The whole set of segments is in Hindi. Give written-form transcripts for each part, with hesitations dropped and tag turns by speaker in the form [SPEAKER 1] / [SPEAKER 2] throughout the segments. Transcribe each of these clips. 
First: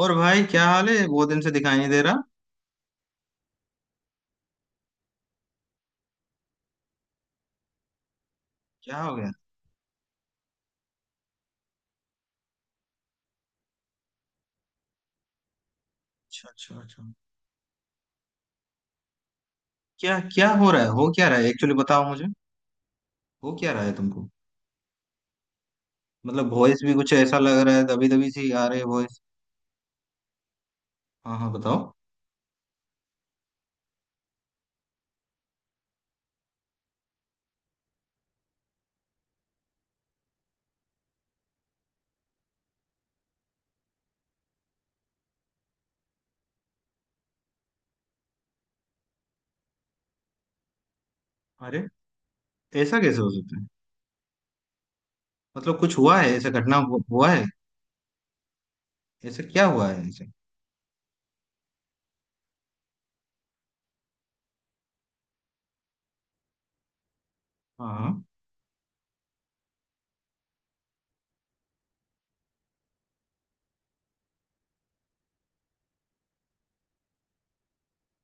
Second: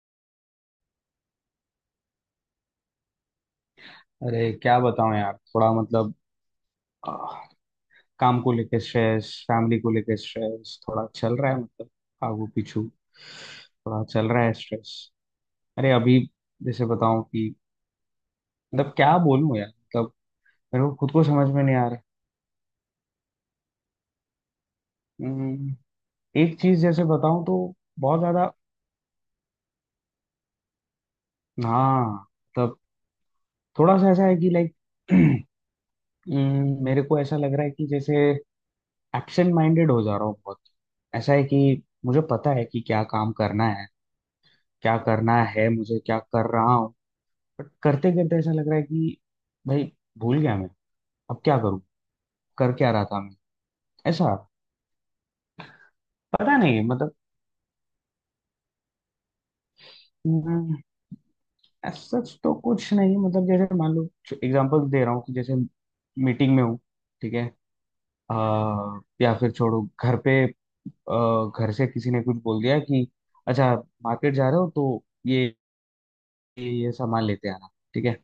[SPEAKER 1] और भाई, क्या हाल है? बहुत दिन से दिखाई नहीं दे रहा।
[SPEAKER 2] अरे क्या बताऊं यार थोड़ा मतलब आह, काम को लेके
[SPEAKER 1] क्या हो गया?
[SPEAKER 2] स्ट्रेस फैमिली को लेके स्ट्रेस थोड़ा चल रहा है मतलब आगू पीछू थोड़ा चल रहा है स्ट्रेस। अरे अभी
[SPEAKER 1] अच्छा, अच्छा,
[SPEAKER 2] जैसे
[SPEAKER 1] अच्छा।
[SPEAKER 2] बताऊं कि मतलब क्या बोलूं यार मतलब
[SPEAKER 1] क्या क्या हो रहा
[SPEAKER 2] मेरे
[SPEAKER 1] है,
[SPEAKER 2] को
[SPEAKER 1] हो
[SPEAKER 2] खुद को
[SPEAKER 1] क्या रहा है
[SPEAKER 2] समझ में
[SPEAKER 1] एक्चुअली,
[SPEAKER 2] नहीं आ रहा।
[SPEAKER 1] बताओ मुझे। हो क्या रहा है तुमको?
[SPEAKER 2] हम्म,
[SPEAKER 1] मतलब
[SPEAKER 2] एक चीज
[SPEAKER 1] वॉइस भी
[SPEAKER 2] जैसे
[SPEAKER 1] कुछ ऐसा
[SPEAKER 2] बताऊं तो
[SPEAKER 1] लग रहा है, दबी
[SPEAKER 2] बहुत
[SPEAKER 1] दबी सी
[SPEAKER 2] ज्यादा।
[SPEAKER 1] आ रही है वॉइस। हाँ हाँ, बताओ।
[SPEAKER 2] हाँ मतलब थोड़ा सा ऐसा है कि लाइक मेरे को ऐसा लग रहा है कि जैसे एब्सेंट माइंडेड हो जा रहा हूँ बहुत। ऐसा है कि मुझे पता है कि क्या काम करना है क्या करना है मुझे क्या कर रहा हूँ बट करते करते ऐसा लग रहा है कि भाई भूल गया मैं अब क्या करूँ
[SPEAKER 1] अरे
[SPEAKER 2] कर क्या
[SPEAKER 1] ऐसा
[SPEAKER 2] रहा था
[SPEAKER 1] कैसे हो
[SPEAKER 2] मैं
[SPEAKER 1] सकता है?
[SPEAKER 2] ऐसा।
[SPEAKER 1] मतलब कुछ हुआ है ऐसा,
[SPEAKER 2] पता
[SPEAKER 1] घटना
[SPEAKER 2] नहीं मतलब
[SPEAKER 1] हुआ है? ऐसा क्या हुआ है ऐसे?
[SPEAKER 2] हम्म, ऐसा सच तो कुछ नहीं मतलब जैसे मान लो एग्जांपल दे रहा हूँ कि जैसे मीटिंग में हूँ ठीक है
[SPEAKER 1] हाँ हाँ।
[SPEAKER 2] या फिर छोड़ो घर पे घर से किसी ने कुछ बोल दिया कि अच्छा मार्केट जा रहे हो तो ये ये सामान लेते आना ठीक है।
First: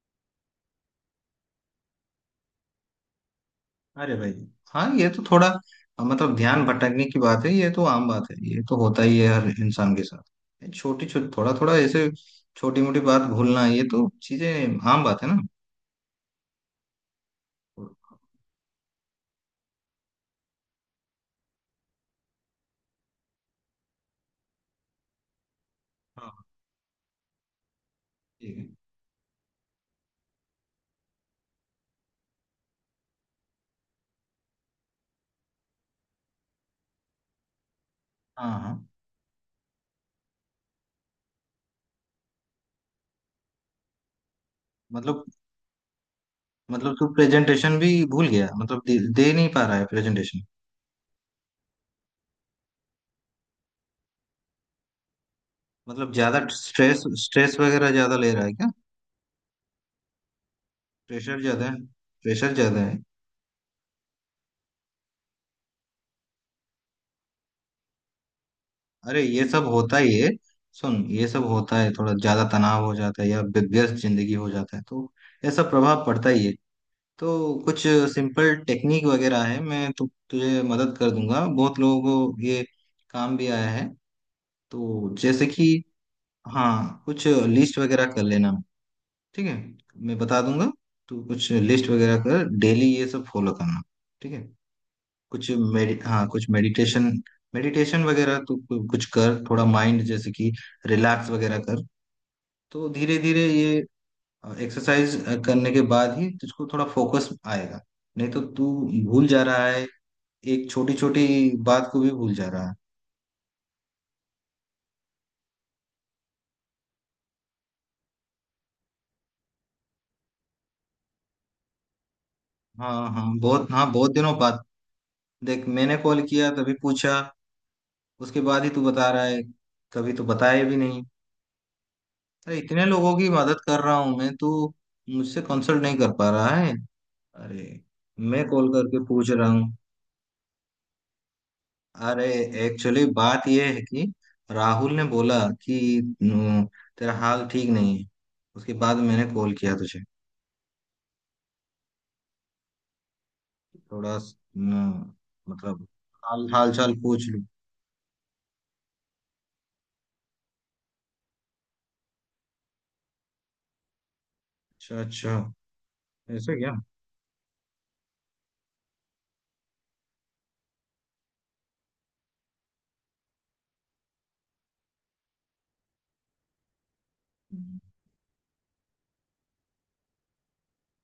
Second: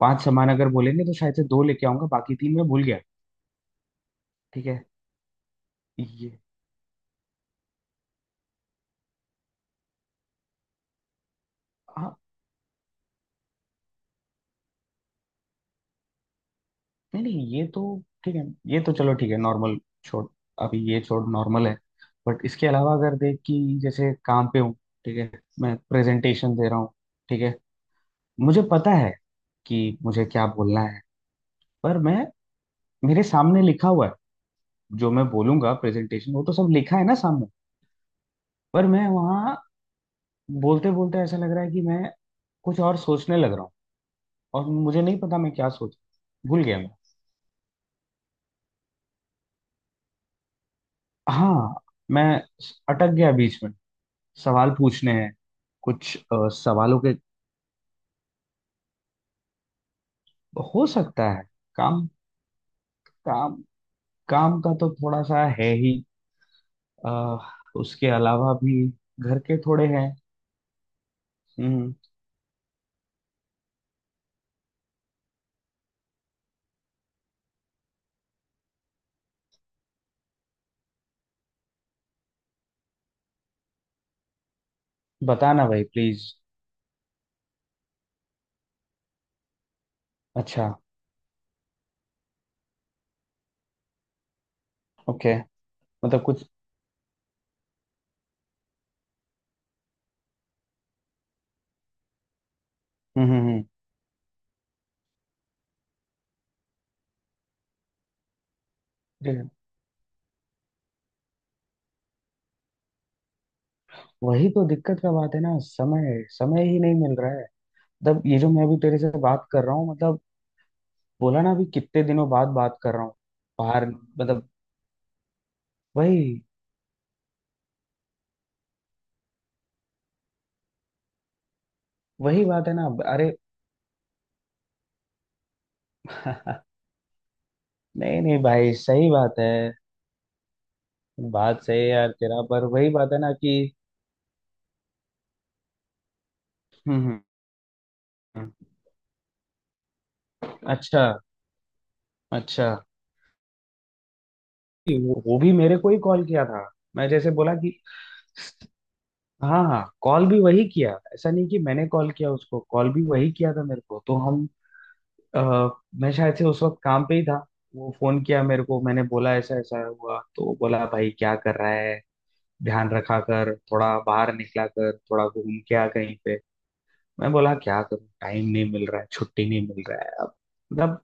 [SPEAKER 2] 5 सामान अगर बोलेंगे तो शायद से 2 लेके आऊंगा बाकी 3 मैं भूल गया।
[SPEAKER 1] अरे भाई।
[SPEAKER 2] ठीक है।
[SPEAKER 1] हाँ ये तो थोड़ा मतलब
[SPEAKER 2] ये
[SPEAKER 1] ध्यान भटकने की बात है, ये तो आम बात है, ये तो होता ही है हर इंसान के साथ, छोटी छोटी थोड़ा थोड़ा ऐसे
[SPEAKER 2] हाँ,
[SPEAKER 1] छोटी मोटी बात भूलना, ये तो चीजें आम बात है ना।
[SPEAKER 2] नहीं नहीं ये तो ठीक है ये तो चलो ठीक है नॉर्मल। छोड़ अभी ये छोड़ नॉर्मल है। बट इसके अलावा अगर देख कि जैसे काम पे हूँ ठीक है मैं
[SPEAKER 1] हाँ
[SPEAKER 2] प्रेजेंटेशन दे रहा हूँ ठीक है
[SPEAKER 1] ठीक
[SPEAKER 2] मुझे
[SPEAKER 1] है।
[SPEAKER 2] पता है कि मुझे क्या बोलना है पर मैं मेरे सामने लिखा हुआ है जो मैं बोलूंगा प्रेजेंटेशन वो तो सब लिखा है ना सामने।
[SPEAKER 1] हाँ हाँ
[SPEAKER 2] पर मैं वहाँ बोलते बोलते ऐसा लग रहा है कि मैं कुछ और सोचने लग रहा हूँ और मुझे नहीं
[SPEAKER 1] मतलब
[SPEAKER 2] पता मैं क्या सोच भूल गया मैं।
[SPEAKER 1] मतलब तू प्रेजेंटेशन भी भूल गया, मतलब दे नहीं पा रहा है प्रेजेंटेशन?
[SPEAKER 2] हाँ मैं अटक गया बीच में सवाल पूछने हैं
[SPEAKER 1] मतलब
[SPEAKER 2] कुछ
[SPEAKER 1] ज्यादा
[SPEAKER 2] सवालों
[SPEAKER 1] स्ट्रेस
[SPEAKER 2] के।
[SPEAKER 1] स्ट्रेस वगैरह ज्यादा ले रहा है क्या?
[SPEAKER 2] हो सकता
[SPEAKER 1] प्रेशर
[SPEAKER 2] है।
[SPEAKER 1] ज्यादा है?
[SPEAKER 2] काम
[SPEAKER 1] प्रेशर ज्यादा है?
[SPEAKER 2] काम काम का तो थोड़ा सा है ही अ, उसके अलावा भी
[SPEAKER 1] अरे
[SPEAKER 2] घर
[SPEAKER 1] ये
[SPEAKER 2] के
[SPEAKER 1] सब
[SPEAKER 2] थोड़े
[SPEAKER 1] होता
[SPEAKER 2] हैं।
[SPEAKER 1] ही है। सुन, ये सब होता है,
[SPEAKER 2] हम्म।
[SPEAKER 1] थोड़ा ज्यादा तनाव हो जाता है या व्यस्त जिंदगी हो जाता है तो ऐसा प्रभाव पड़ता ही है। तो कुछ सिंपल टेक्निक वगैरह है, मैं तुझे मदद कर दूंगा, बहुत लोगों को ये काम भी आया है। तो जैसे
[SPEAKER 2] बताना
[SPEAKER 1] कि,
[SPEAKER 2] भाई प्लीज।
[SPEAKER 1] हाँ कुछ लिस्ट वगैरह कर लेना, ठीक है? मैं बता
[SPEAKER 2] अच्छा।
[SPEAKER 1] दूंगा। तो कुछ लिस्ट वगैरह कर, डेली ये सब फॉलो करना, ठीक है?
[SPEAKER 2] ओके।
[SPEAKER 1] कुछ मेडि
[SPEAKER 2] मतलब
[SPEAKER 1] हाँ
[SPEAKER 2] कुछ।
[SPEAKER 1] कुछ मेडिटेशन, मेडिटेशन वगैरह तो कुछ कर, थोड़ा माइंड जैसे कि रिलैक्स वगैरह कर। तो धीरे
[SPEAKER 2] हम्म
[SPEAKER 1] धीरे
[SPEAKER 2] हम्म हम्म,
[SPEAKER 1] ये एक्सरसाइज करने के बाद ही तुझको थोड़ा फोकस आएगा, नहीं तो तू भूल
[SPEAKER 2] ठीक
[SPEAKER 1] जा
[SPEAKER 2] है।
[SPEAKER 1] रहा है, एक छोटी छोटी बात को भी भूल जा रहा है।
[SPEAKER 2] वही तो दिक्कत का बात है ना समय समय ही नहीं मिल रहा है। तब ये जो मैं अभी तेरे से बात कर रहा हूँ मतलब बोला ना अभी कितने दिनों बाद बात कर रहा
[SPEAKER 1] हाँ
[SPEAKER 2] हूँ
[SPEAKER 1] हाँ बहुत,
[SPEAKER 2] बाहर
[SPEAKER 1] हाँ बहुत दिनों
[SPEAKER 2] मतलब
[SPEAKER 1] बाद। देख, मैंने कॉल
[SPEAKER 2] वही
[SPEAKER 1] किया तभी पूछा, उसके बाद ही तू बता रहा है, कभी तो बताया भी नहीं।
[SPEAKER 2] वही
[SPEAKER 1] अरे
[SPEAKER 2] बात है
[SPEAKER 1] इतने
[SPEAKER 2] ना।
[SPEAKER 1] लोगों की
[SPEAKER 2] अरे
[SPEAKER 1] मदद कर रहा हूँ मैं, तू मुझसे कंसल्ट नहीं कर पा रहा है? अरे,
[SPEAKER 2] नहीं नहीं
[SPEAKER 1] मैं कॉल
[SPEAKER 2] भाई
[SPEAKER 1] करके
[SPEAKER 2] सही
[SPEAKER 1] पूछ
[SPEAKER 2] बात
[SPEAKER 1] रहा
[SPEAKER 2] है।
[SPEAKER 1] हूँ।
[SPEAKER 2] बात सही है यार
[SPEAKER 1] अरे,
[SPEAKER 2] तेरा पर वही
[SPEAKER 1] एक्चुअली
[SPEAKER 2] बात है ना
[SPEAKER 1] बात
[SPEAKER 2] कि
[SPEAKER 1] यह है कि राहुल ने बोला कि न,
[SPEAKER 2] हम्म
[SPEAKER 1] तेरा
[SPEAKER 2] हम्म,
[SPEAKER 1] हाल ठीक नहीं है,
[SPEAKER 2] हम्म।
[SPEAKER 1] उसके बाद मैंने कॉल किया तुझे,
[SPEAKER 2] अच्छा अच्छा
[SPEAKER 1] थोड़ा स- न,
[SPEAKER 2] वो भी मेरे
[SPEAKER 1] मतलब
[SPEAKER 2] को ही कॉल किया
[SPEAKER 1] हाल
[SPEAKER 2] था।
[SPEAKER 1] हाल चाल
[SPEAKER 2] मैं
[SPEAKER 1] पूछ
[SPEAKER 2] जैसे
[SPEAKER 1] लूँ।
[SPEAKER 2] बोला कि हाँ हाँ कॉल भी वही किया ऐसा नहीं कि मैंने कॉल किया उसको कॉल भी वही किया था मेरे को तो हम
[SPEAKER 1] अच्छा, अच्छा।
[SPEAKER 2] अ, मैं शायद से
[SPEAKER 1] ऐसा
[SPEAKER 2] उस
[SPEAKER 1] क्या?
[SPEAKER 2] वक्त काम पे ही था। वो फोन किया मेरे को मैंने बोला ऐसा ऐसा हुआ तो वो बोला भाई क्या कर रहा है ध्यान रखा कर थोड़ा बाहर निकला कर थोड़ा घूम के आ कहीं पे। मैं बोला क्या करूं टाइम नहीं मिल रहा है छुट्टी नहीं मिल रहा है अब मतलब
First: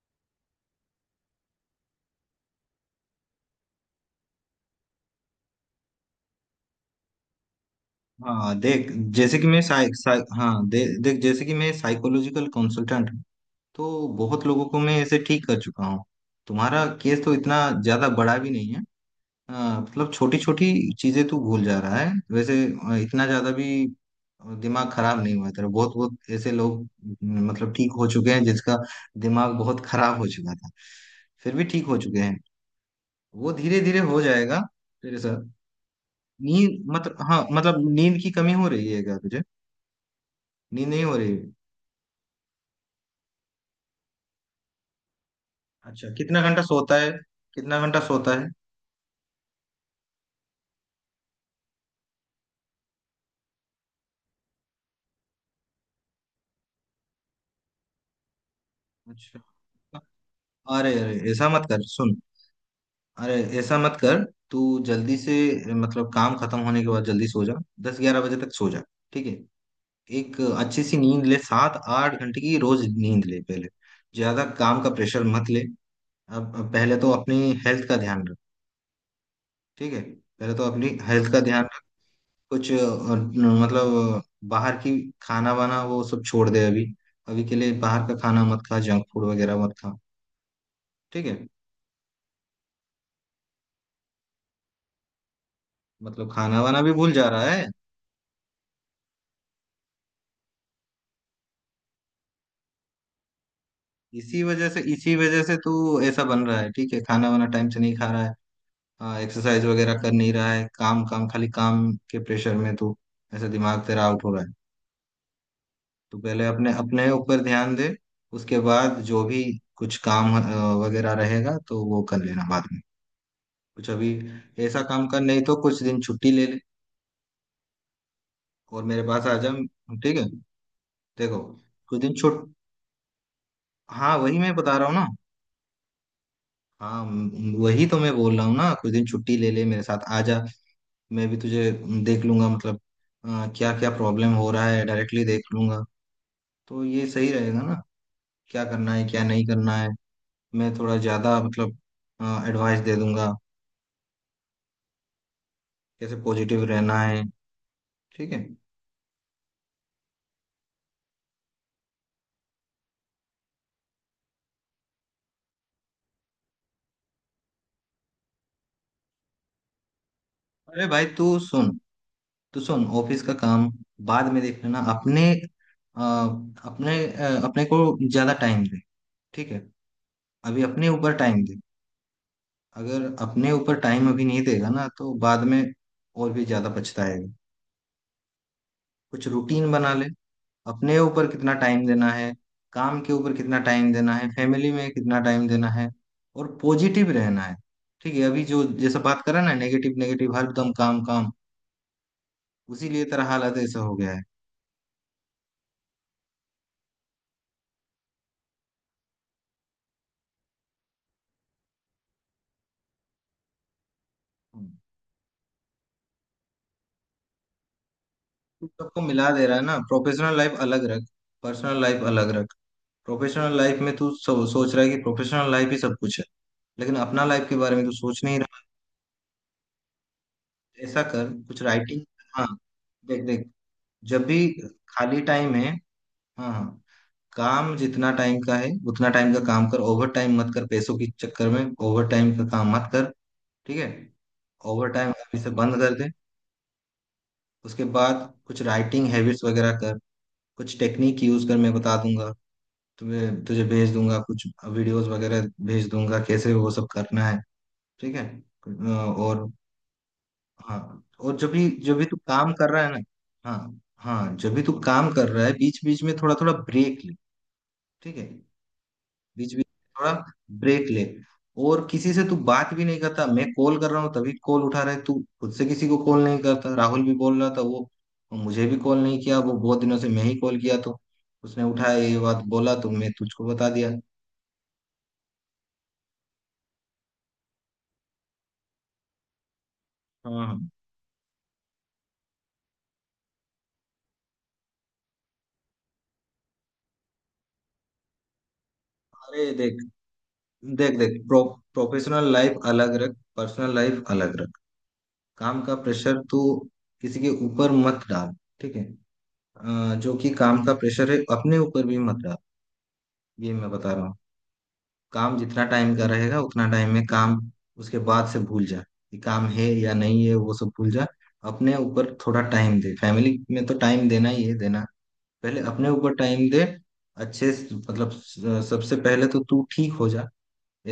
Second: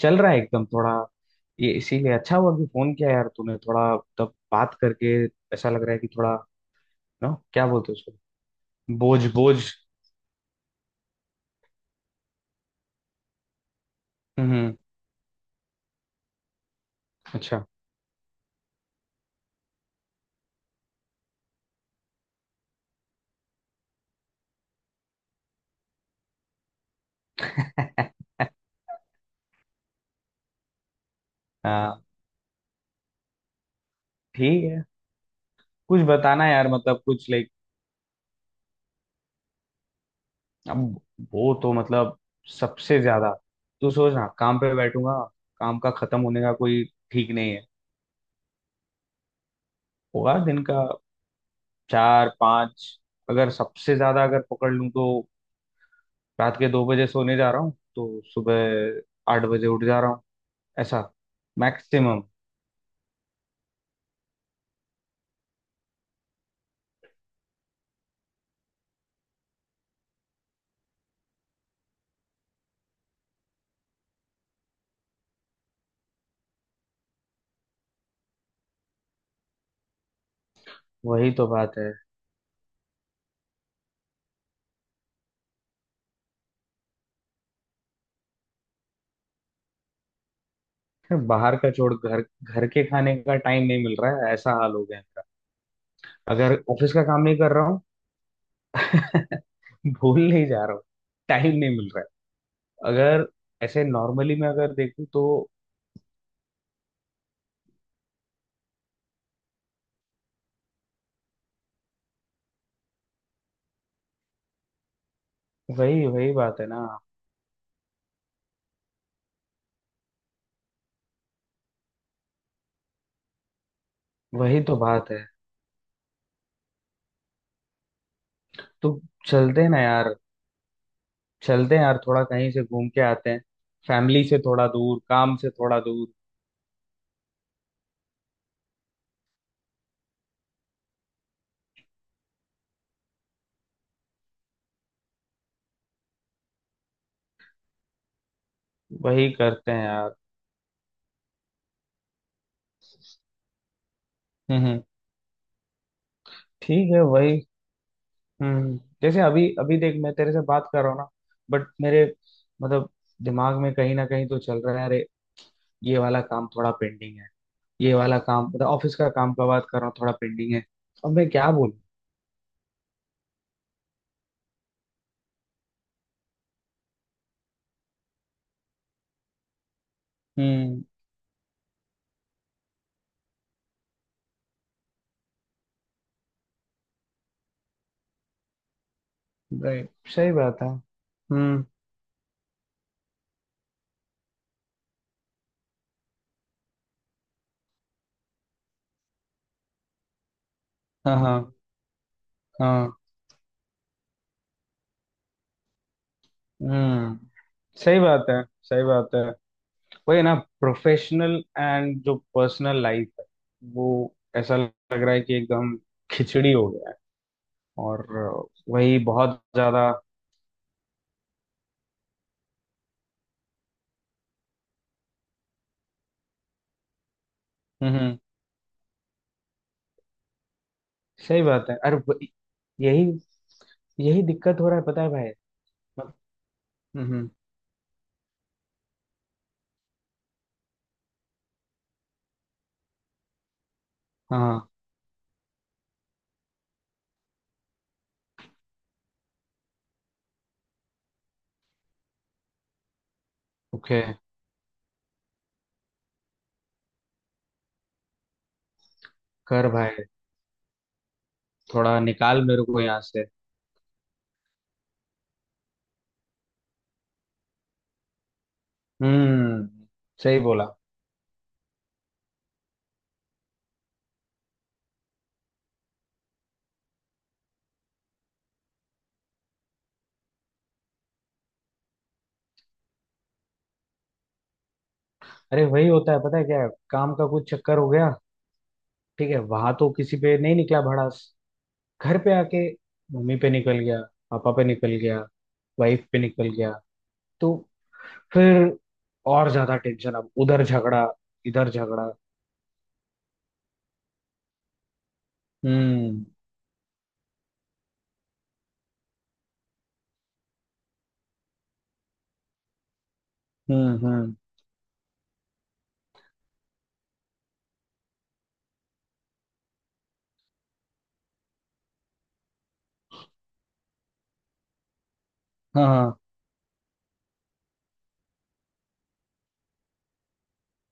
[SPEAKER 2] चल रहा है एकदम थोड़ा। ये इसीलिए अच्छा हुआ कि फोन किया यार तूने थोड़ा तब बात करके ऐसा लग रहा है कि थोड़ा नो क्या बोलते हैं उसको
[SPEAKER 1] हाँ
[SPEAKER 2] बोझ बोझ।
[SPEAKER 1] देख जैसे कि मैं साइकोलॉजिकल कंसल्टेंट हूँ, तो बहुत लोगों
[SPEAKER 2] हम्म।
[SPEAKER 1] को मैं ऐसे ठीक कर चुका हूँ। तुम्हारा केस तो इतना
[SPEAKER 2] अच्छा
[SPEAKER 1] ज्यादा बड़ा भी नहीं है, हाँ मतलब छोटी छोटी चीजें तू भूल जा रहा है, वैसे इतना ज्यादा भी दिमाग खराब नहीं हुआ तेरा। बहुत बहुत ऐसे लोग मतलब ठीक हो चुके हैं जिसका दिमाग बहुत खराब हो चुका था, फिर भी ठीक हो
[SPEAKER 2] हाँ।
[SPEAKER 1] चुके हैं। वो धीरे धीरे हो जाएगा
[SPEAKER 2] ठीक है
[SPEAKER 1] तेरे साथ।
[SPEAKER 2] कुछ बताना यार
[SPEAKER 1] नींद,
[SPEAKER 2] मतलब
[SPEAKER 1] मतलब
[SPEAKER 2] कुछ
[SPEAKER 1] हाँ
[SPEAKER 2] लाइक
[SPEAKER 1] मतलब नींद की कमी हो रही है क्या तुझे?
[SPEAKER 2] अब।
[SPEAKER 1] नींद नहीं हो रही है?
[SPEAKER 2] वो तो मतलब सबसे ज्यादा तू सोच ना काम पे बैठूंगा काम का
[SPEAKER 1] अच्छा,
[SPEAKER 2] खत्म
[SPEAKER 1] कितना
[SPEAKER 2] होने का
[SPEAKER 1] घंटा
[SPEAKER 2] कोई
[SPEAKER 1] सोता है?
[SPEAKER 2] ठीक नहीं है।
[SPEAKER 1] कितना घंटा सोता है?
[SPEAKER 2] होगा दिन का 4 5 अगर सबसे ज्यादा अगर पकड़ लूं तो। रात के 2 बजे सोने जा रहा हूँ तो सुबह
[SPEAKER 1] अच्छा,
[SPEAKER 2] 8 बजे उठ जा रहा हूँ
[SPEAKER 1] अरे
[SPEAKER 2] ऐसा
[SPEAKER 1] अरे ऐसा मत कर, सुन।
[SPEAKER 2] मैक्सिमम।
[SPEAKER 1] अरे ऐसा मत कर। तू जल्दी से, मतलब काम खत्म होने के बाद जल्दी सो जा, 10-11 बजे तक सो जा, ठीक है? एक अच्छी सी नींद ले, 7-8 घंटे की रोज नींद ले पहले, ज्यादा काम का प्रेशर मत ले। अब पहले तो अपनी हेल्थ का ध्यान रख, ठीक है, पहले तो अपनी
[SPEAKER 2] वही
[SPEAKER 1] हेल्थ का
[SPEAKER 2] तो
[SPEAKER 1] ध्यान
[SPEAKER 2] बात
[SPEAKER 1] रख।
[SPEAKER 2] है।
[SPEAKER 1] कुछ मतलब बाहर की खाना वाना वो सब छोड़ दे अभी, अभी के लिए बाहर का खाना मत खा, जंक फूड वगैरह मत खा, ठीक है?
[SPEAKER 2] बाहर का छोड़ घर घर के खाने का टाइम नहीं मिल रहा है ऐसा हाल हो गया है मेरा।
[SPEAKER 1] मतलब
[SPEAKER 2] अगर
[SPEAKER 1] खाना वाना भी
[SPEAKER 2] ऑफिस का
[SPEAKER 1] भूल
[SPEAKER 2] काम
[SPEAKER 1] जा
[SPEAKER 2] नहीं
[SPEAKER 1] रहा
[SPEAKER 2] कर रहा
[SPEAKER 1] है?
[SPEAKER 2] हूँ भूल नहीं जा रहा हूँ टाइम नहीं मिल रहा है अगर ऐसे नॉर्मली
[SPEAKER 1] इसी
[SPEAKER 2] मैं
[SPEAKER 1] वजह
[SPEAKER 2] अगर
[SPEAKER 1] से,
[SPEAKER 2] देखूँ
[SPEAKER 1] इसी
[SPEAKER 2] तो।
[SPEAKER 1] वजह से तू ऐसा बन रहा है, ठीक है, खाना वाना टाइम से नहीं खा रहा है, एक्सरसाइज वगैरह कर नहीं रहा है, काम काम, खाली काम के प्रेशर में तू, ऐसा दिमाग तेरा आउट हो रहा है।
[SPEAKER 2] वही
[SPEAKER 1] तू
[SPEAKER 2] वही
[SPEAKER 1] पहले
[SPEAKER 2] बात है
[SPEAKER 1] अपने,
[SPEAKER 2] ना।
[SPEAKER 1] अपने ऊपर ध्यान दे, उसके बाद जो भी कुछ काम वगैरह रहेगा तो वो कर लेना बाद में। कुछ अभी
[SPEAKER 2] वही तो
[SPEAKER 1] ऐसा काम
[SPEAKER 2] बात
[SPEAKER 1] कर,
[SPEAKER 2] है।
[SPEAKER 1] नहीं तो कुछ दिन छुट्टी ले ले और
[SPEAKER 2] तो
[SPEAKER 1] मेरे पास आ जा,
[SPEAKER 2] चलते हैं ना यार
[SPEAKER 1] ठीक है? देखो,
[SPEAKER 2] चलते हैं यार
[SPEAKER 1] कुछ दिन
[SPEAKER 2] थोड़ा
[SPEAKER 1] छुट
[SPEAKER 2] कहीं से घूम के आते हैं
[SPEAKER 1] हाँ
[SPEAKER 2] फैमिली
[SPEAKER 1] वही
[SPEAKER 2] से
[SPEAKER 1] मैं
[SPEAKER 2] थोड़ा
[SPEAKER 1] बता रहा हूँ
[SPEAKER 2] दूर
[SPEAKER 1] ना,
[SPEAKER 2] काम से थोड़ा दूर
[SPEAKER 1] हाँ वही तो मैं बोल रहा हूँ ना, कुछ दिन छुट्टी ले ले, मेरे साथ आ जा, मैं भी तुझे देख लूंगा, मतलब क्या क्या प्रॉब्लम हो रहा है डायरेक्टली देख लूंगा, तो ये सही रहेगा ना? क्या करना है क्या
[SPEAKER 2] वही
[SPEAKER 1] नहीं
[SPEAKER 2] करते
[SPEAKER 1] करना
[SPEAKER 2] हैं
[SPEAKER 1] है,
[SPEAKER 2] यार।
[SPEAKER 1] मैं थोड़ा ज्यादा मतलब एडवाइस दे दूंगा
[SPEAKER 2] हम्म हम्म,
[SPEAKER 1] कैसे पॉजिटिव
[SPEAKER 2] ठीक
[SPEAKER 1] रहना
[SPEAKER 2] है
[SPEAKER 1] है,
[SPEAKER 2] वही।
[SPEAKER 1] ठीक है?
[SPEAKER 2] जैसे अभी अभी देख मैं तेरे से बात कर रहा हूँ ना बट मेरे मतलब दिमाग में कहीं ना कहीं तो चल रहा है अरे ये वाला काम थोड़ा पेंडिंग है ये वाला काम मतलब ऑफिस का काम का बात कर रहा हूँ थोड़ा पेंडिंग है।
[SPEAKER 1] अरे भाई
[SPEAKER 2] अब
[SPEAKER 1] तू
[SPEAKER 2] मैं क्या
[SPEAKER 1] सुन,
[SPEAKER 2] बोलूँ।
[SPEAKER 1] तू सुन, ऑफिस का काम बाद में देख लेना, अपने अ, अपने को ज्यादा टाइम दे, ठीक है? अभी
[SPEAKER 2] हम्म।
[SPEAKER 1] अपने ऊपर टाइम दे, अगर अपने ऊपर टाइम अभी नहीं देगा ना तो बाद में और भी ज्यादा पछताएगा। कुछ रूटीन
[SPEAKER 2] राइट
[SPEAKER 1] बना ले,
[SPEAKER 2] सही बात है
[SPEAKER 1] अपने ऊपर कितना
[SPEAKER 2] हम्म।
[SPEAKER 1] टाइम देना है, काम के ऊपर कितना टाइम देना है, फैमिली में कितना टाइम देना है, और पॉजिटिव रहना है, ठीक है? अभी जो जैसा बात करा ना, नेगेटिव नेगेटिव, हरदम काम
[SPEAKER 2] हाँ
[SPEAKER 1] काम,
[SPEAKER 2] हाँ हाँ।
[SPEAKER 1] उसीलिए तेरा हालत ऐसा हो गया है।
[SPEAKER 2] हम्म सही बात है सही बात है। वही ना प्रोफेशनल एंड जो पर्सनल लाइफ है वो ऐसा लग रहा है कि एकदम खिचड़ी हो गया है और
[SPEAKER 1] तू
[SPEAKER 2] वही
[SPEAKER 1] सबको मिला
[SPEAKER 2] बहुत
[SPEAKER 1] दे रहा है ना,
[SPEAKER 2] ज्यादा।
[SPEAKER 1] प्रोफेशनल लाइफ अलग रख, पर्सनल लाइफ अलग रख। प्रोफेशनल लाइफ में तू सोच रहा है कि प्रोफेशनल लाइफ ही सब कुछ है, लेकिन अपना लाइफ के बारे में तू
[SPEAKER 2] हम्म हम्म,
[SPEAKER 1] सोच नहीं रहा। ऐसा कर,
[SPEAKER 2] सही
[SPEAKER 1] कुछ
[SPEAKER 2] बात है अरे
[SPEAKER 1] राइटिंग,
[SPEAKER 2] वही-
[SPEAKER 1] हाँ,
[SPEAKER 2] यही
[SPEAKER 1] देख देख,
[SPEAKER 2] यही
[SPEAKER 1] जब भी
[SPEAKER 2] दिक्कत हो रहा है पता है
[SPEAKER 1] खाली
[SPEAKER 2] भाई।
[SPEAKER 1] टाइम है,
[SPEAKER 2] मत-
[SPEAKER 1] हाँ हाँ,
[SPEAKER 2] हम्म हम्म,
[SPEAKER 1] काम जितना टाइम का है उतना टाइम का काम कर, ओवर टाइम मत कर, पैसों के चक्कर में ओवर टाइम का काम मत कर, ठीक है?
[SPEAKER 2] हाँ।
[SPEAKER 1] ओवर टाइम अभी से बंद कर दे। उसके बाद कुछ राइटिंग हैबिट्स वगैरह कर, कुछ टेक्निक यूज कर, मैं बता दूंगा, तुम्हें तुझे भेज
[SPEAKER 2] ओके
[SPEAKER 1] दूंगा कुछ वीडियोस वगैरह, भेज दूंगा कैसे वो सब करना है, ठीक है? और
[SPEAKER 2] कर भाई
[SPEAKER 1] हाँ, और जब भी, जब
[SPEAKER 2] थोड़ा
[SPEAKER 1] भी तू
[SPEAKER 2] निकाल
[SPEAKER 1] काम
[SPEAKER 2] मेरे
[SPEAKER 1] कर
[SPEAKER 2] को
[SPEAKER 1] रहा है ना,
[SPEAKER 2] यहाँ से।
[SPEAKER 1] हाँ हाँ, जब भी तू काम कर रहा है बीच बीच में थोड़ा थोड़ा ब्रेक ले, ठीक है? बीच बीच
[SPEAKER 2] हम्म
[SPEAKER 1] में थोड़ा
[SPEAKER 2] सही बोला।
[SPEAKER 1] ब्रेक ले। और किसी से तू बात भी नहीं करता, मैं कॉल कर रहा हूँ तभी कॉल उठा रहा है तू, खुद से किसी को कॉल नहीं करता। राहुल भी बोल रहा था, वो मुझे भी कॉल नहीं किया वो बहुत दिनों से, मैं ही कॉल किया तो उसने उठाया, ये बात बोला, तो मैं तुझको बता दिया।
[SPEAKER 2] अरे वही होता है पता है क्या है? काम का कुछ चक्कर हो गया ठीक है वहां तो किसी पे
[SPEAKER 1] हाँ
[SPEAKER 2] नहीं
[SPEAKER 1] हाँ।
[SPEAKER 2] निकला भड़ास घर पे आके मम्मी पे निकल गया पापा पे निकल गया वाइफ पे निकल गया तो फिर
[SPEAKER 1] अरे
[SPEAKER 2] और ज्यादा
[SPEAKER 1] देख,
[SPEAKER 2] टेंशन अब उधर
[SPEAKER 1] देख
[SPEAKER 2] झगड़ा
[SPEAKER 1] देख,
[SPEAKER 2] इधर झगड़ा।
[SPEAKER 1] प्रोफेशनल लाइफ अलग रख, पर्सनल लाइफ अलग रख। काम का प्रेशर
[SPEAKER 2] हम्म
[SPEAKER 1] तू किसी के ऊपर मत डाल, ठीक है? जो कि काम का प्रेशर है, अपने ऊपर भी मत डाल, ये मैं बता रहा हूँ।
[SPEAKER 2] हम्म।
[SPEAKER 1] काम जितना टाइम का रहेगा उतना टाइम में काम, उसके बाद से भूल जा कि काम है या नहीं है, वो सब भूल जा। अपने ऊपर थोड़ा टाइम दे, फैमिली में तो टाइम देना ही है देना, पहले
[SPEAKER 2] हाँ
[SPEAKER 1] अपने ऊपर
[SPEAKER 2] हाँ
[SPEAKER 1] टाइम दे। अच्छे से- मतलब स- सबसे पहले तो तू ठीक हो जा।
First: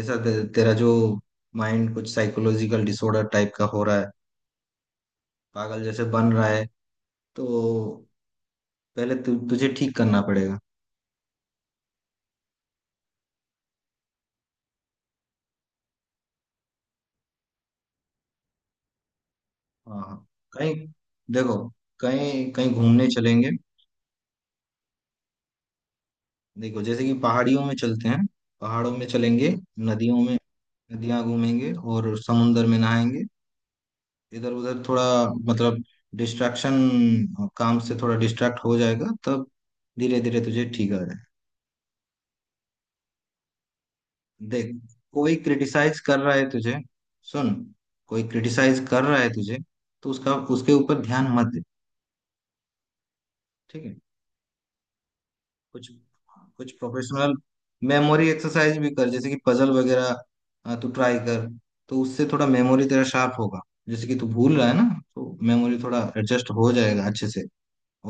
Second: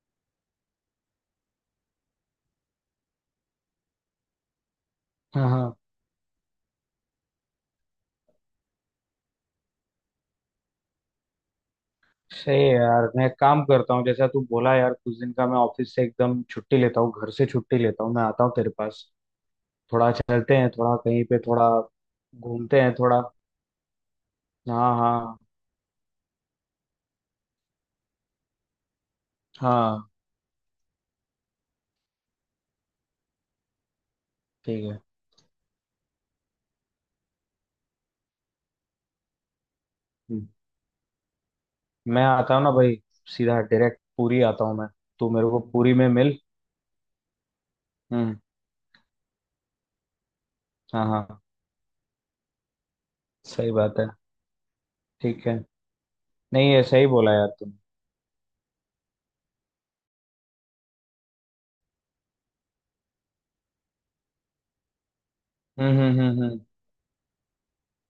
[SPEAKER 1] ऐसा तेरा जो माइंड कुछ साइकोलॉजिकल डिसऑर्डर टाइप का हो रहा है,
[SPEAKER 2] हाँ हाँ।
[SPEAKER 1] पागल जैसे बन रहा है, तो पहले तुझे ठीक करना पड़ेगा।
[SPEAKER 2] सही है यार मैं काम करता हूँ जैसा तू बोला यार कुछ दिन का मैं ऑफिस से एकदम छुट्टी लेता हूँ घर से छुट्टी लेता हूँ मैं आता हूँ तेरे पास
[SPEAKER 1] हाँ
[SPEAKER 2] थोड़ा
[SPEAKER 1] हाँ।
[SPEAKER 2] चलते हैं
[SPEAKER 1] कहीं,
[SPEAKER 2] थोड़ा कहीं पे
[SPEAKER 1] देखो,
[SPEAKER 2] थोड़ा
[SPEAKER 1] कहीं कहीं
[SPEAKER 2] घूमते हैं
[SPEAKER 1] घूमने
[SPEAKER 2] थोड़ा
[SPEAKER 1] चलेंगे।
[SPEAKER 2] हाँ हाँ
[SPEAKER 1] देखो, जैसे कि पहाड़ियों में चलते हैं, पहाड़ों में चलेंगे,
[SPEAKER 2] हाँ।
[SPEAKER 1] नदियों में, नदियां घूमेंगे, और समुंदर में नहाएंगे, इधर उधर
[SPEAKER 2] ठीक है।
[SPEAKER 1] थोड़ा, मतलब डिस्ट्रैक्शन, काम से थोड़ा डिस्ट्रैक्ट हो जाएगा तब धीरे धीरे
[SPEAKER 2] हम्म।
[SPEAKER 1] तुझे ठीक आ जाए।
[SPEAKER 2] मैं आता हूँ ना भाई सीधा डायरेक्ट पूरी आता
[SPEAKER 1] देख,
[SPEAKER 2] हूँ मैं तू
[SPEAKER 1] कोई
[SPEAKER 2] मेरे को पूरी
[SPEAKER 1] क्रिटिसाइज
[SPEAKER 2] में
[SPEAKER 1] कर रहा
[SPEAKER 2] मिल।
[SPEAKER 1] है तुझे, सुन, कोई
[SPEAKER 2] हम्म
[SPEAKER 1] क्रिटिसाइज कर रहा है तुझे तो उसका उसके ऊपर
[SPEAKER 2] हाँ
[SPEAKER 1] ध्यान
[SPEAKER 2] हाँ
[SPEAKER 1] मत दे,
[SPEAKER 2] सही
[SPEAKER 1] ठीक है?
[SPEAKER 2] बात है ठीक है
[SPEAKER 1] कुछ
[SPEAKER 2] नहीं
[SPEAKER 1] कुछ
[SPEAKER 2] ये सही बोला
[SPEAKER 1] प्रोफेशनल
[SPEAKER 2] यार तूने
[SPEAKER 1] मेमोरी एक्सरसाइज भी कर, जैसे कि पजल वगैरह तू ट्राई कर, तो उससे थोड़ा मेमोरी तेरा शार्प होगा, जैसे कि तू भूल रहा है ना, तो मेमोरी थोड़ा एडजस्ट
[SPEAKER 2] हम्म।
[SPEAKER 1] हो जाएगा अच्छे से।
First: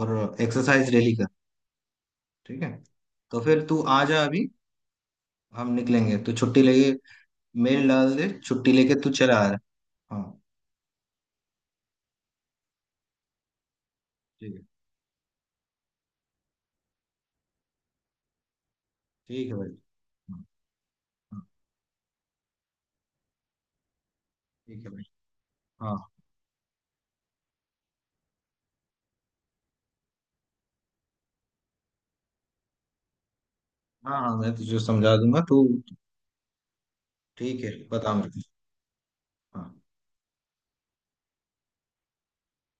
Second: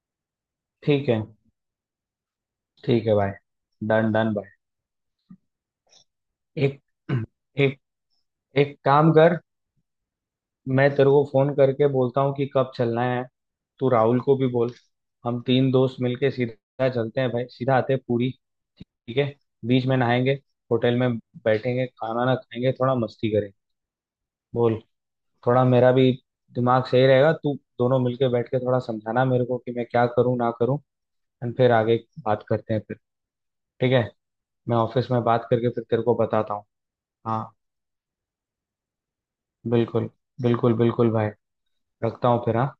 [SPEAKER 1] और एक्सरसाइज
[SPEAKER 2] ठीक
[SPEAKER 1] डेली
[SPEAKER 2] है
[SPEAKER 1] कर, ठीक है?
[SPEAKER 2] ठीक है भाई
[SPEAKER 1] तो फिर तू आ
[SPEAKER 2] डन
[SPEAKER 1] जा
[SPEAKER 2] डन
[SPEAKER 1] अभी,
[SPEAKER 2] भाई।
[SPEAKER 1] हम निकलेंगे तो छुट्टी
[SPEAKER 2] एक
[SPEAKER 1] लेके
[SPEAKER 2] एक
[SPEAKER 1] मेल डाल दे, छुट्टी
[SPEAKER 2] एक
[SPEAKER 1] लेके तू
[SPEAKER 2] काम
[SPEAKER 1] चला
[SPEAKER 2] कर
[SPEAKER 1] आ रहा है। हाँ।
[SPEAKER 2] मैं तेरे को फोन करके बोलता हूँ कि कब चलना है तू राहुल को भी
[SPEAKER 1] ठीक है।
[SPEAKER 2] बोल हम 3 दोस्त मिलके सीधा चलते हैं भाई सीधा आते हैं पूरी ठीक है
[SPEAKER 1] ठीक है भाई।
[SPEAKER 2] बीच में नहाएंगे
[SPEAKER 1] हाँ
[SPEAKER 2] होटल में
[SPEAKER 1] हाँ,
[SPEAKER 2] बैठेंगे खाना ना खाएंगे थोड़ा मस्ती करेंगे बोल
[SPEAKER 1] ठीक है भाई।
[SPEAKER 2] थोड़ा मेरा
[SPEAKER 1] हाँ,
[SPEAKER 2] भी दिमाग सही रहेगा तू दोनों मिलके बैठ के थोड़ा समझाना मेरे को कि मैं क्या करूँ ना करूँ एंड फिर आगे बात करते हैं फिर ठीक है
[SPEAKER 1] हाँ हाँ मैं
[SPEAKER 2] मैं
[SPEAKER 1] तुझे
[SPEAKER 2] ऑफिस
[SPEAKER 1] समझा
[SPEAKER 2] में
[SPEAKER 1] दूंगा
[SPEAKER 2] बात
[SPEAKER 1] तू।
[SPEAKER 2] करके फिर तेरे को बताता हूँ हाँ
[SPEAKER 1] ठीक है, बता मेरे को। हाँ
[SPEAKER 2] बिल्कुल बिल्कुल बिल्कुल भाई रखता हूँ फिर हाँ।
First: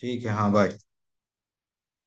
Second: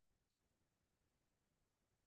[SPEAKER 1] ठीक है। हाँ, बाय।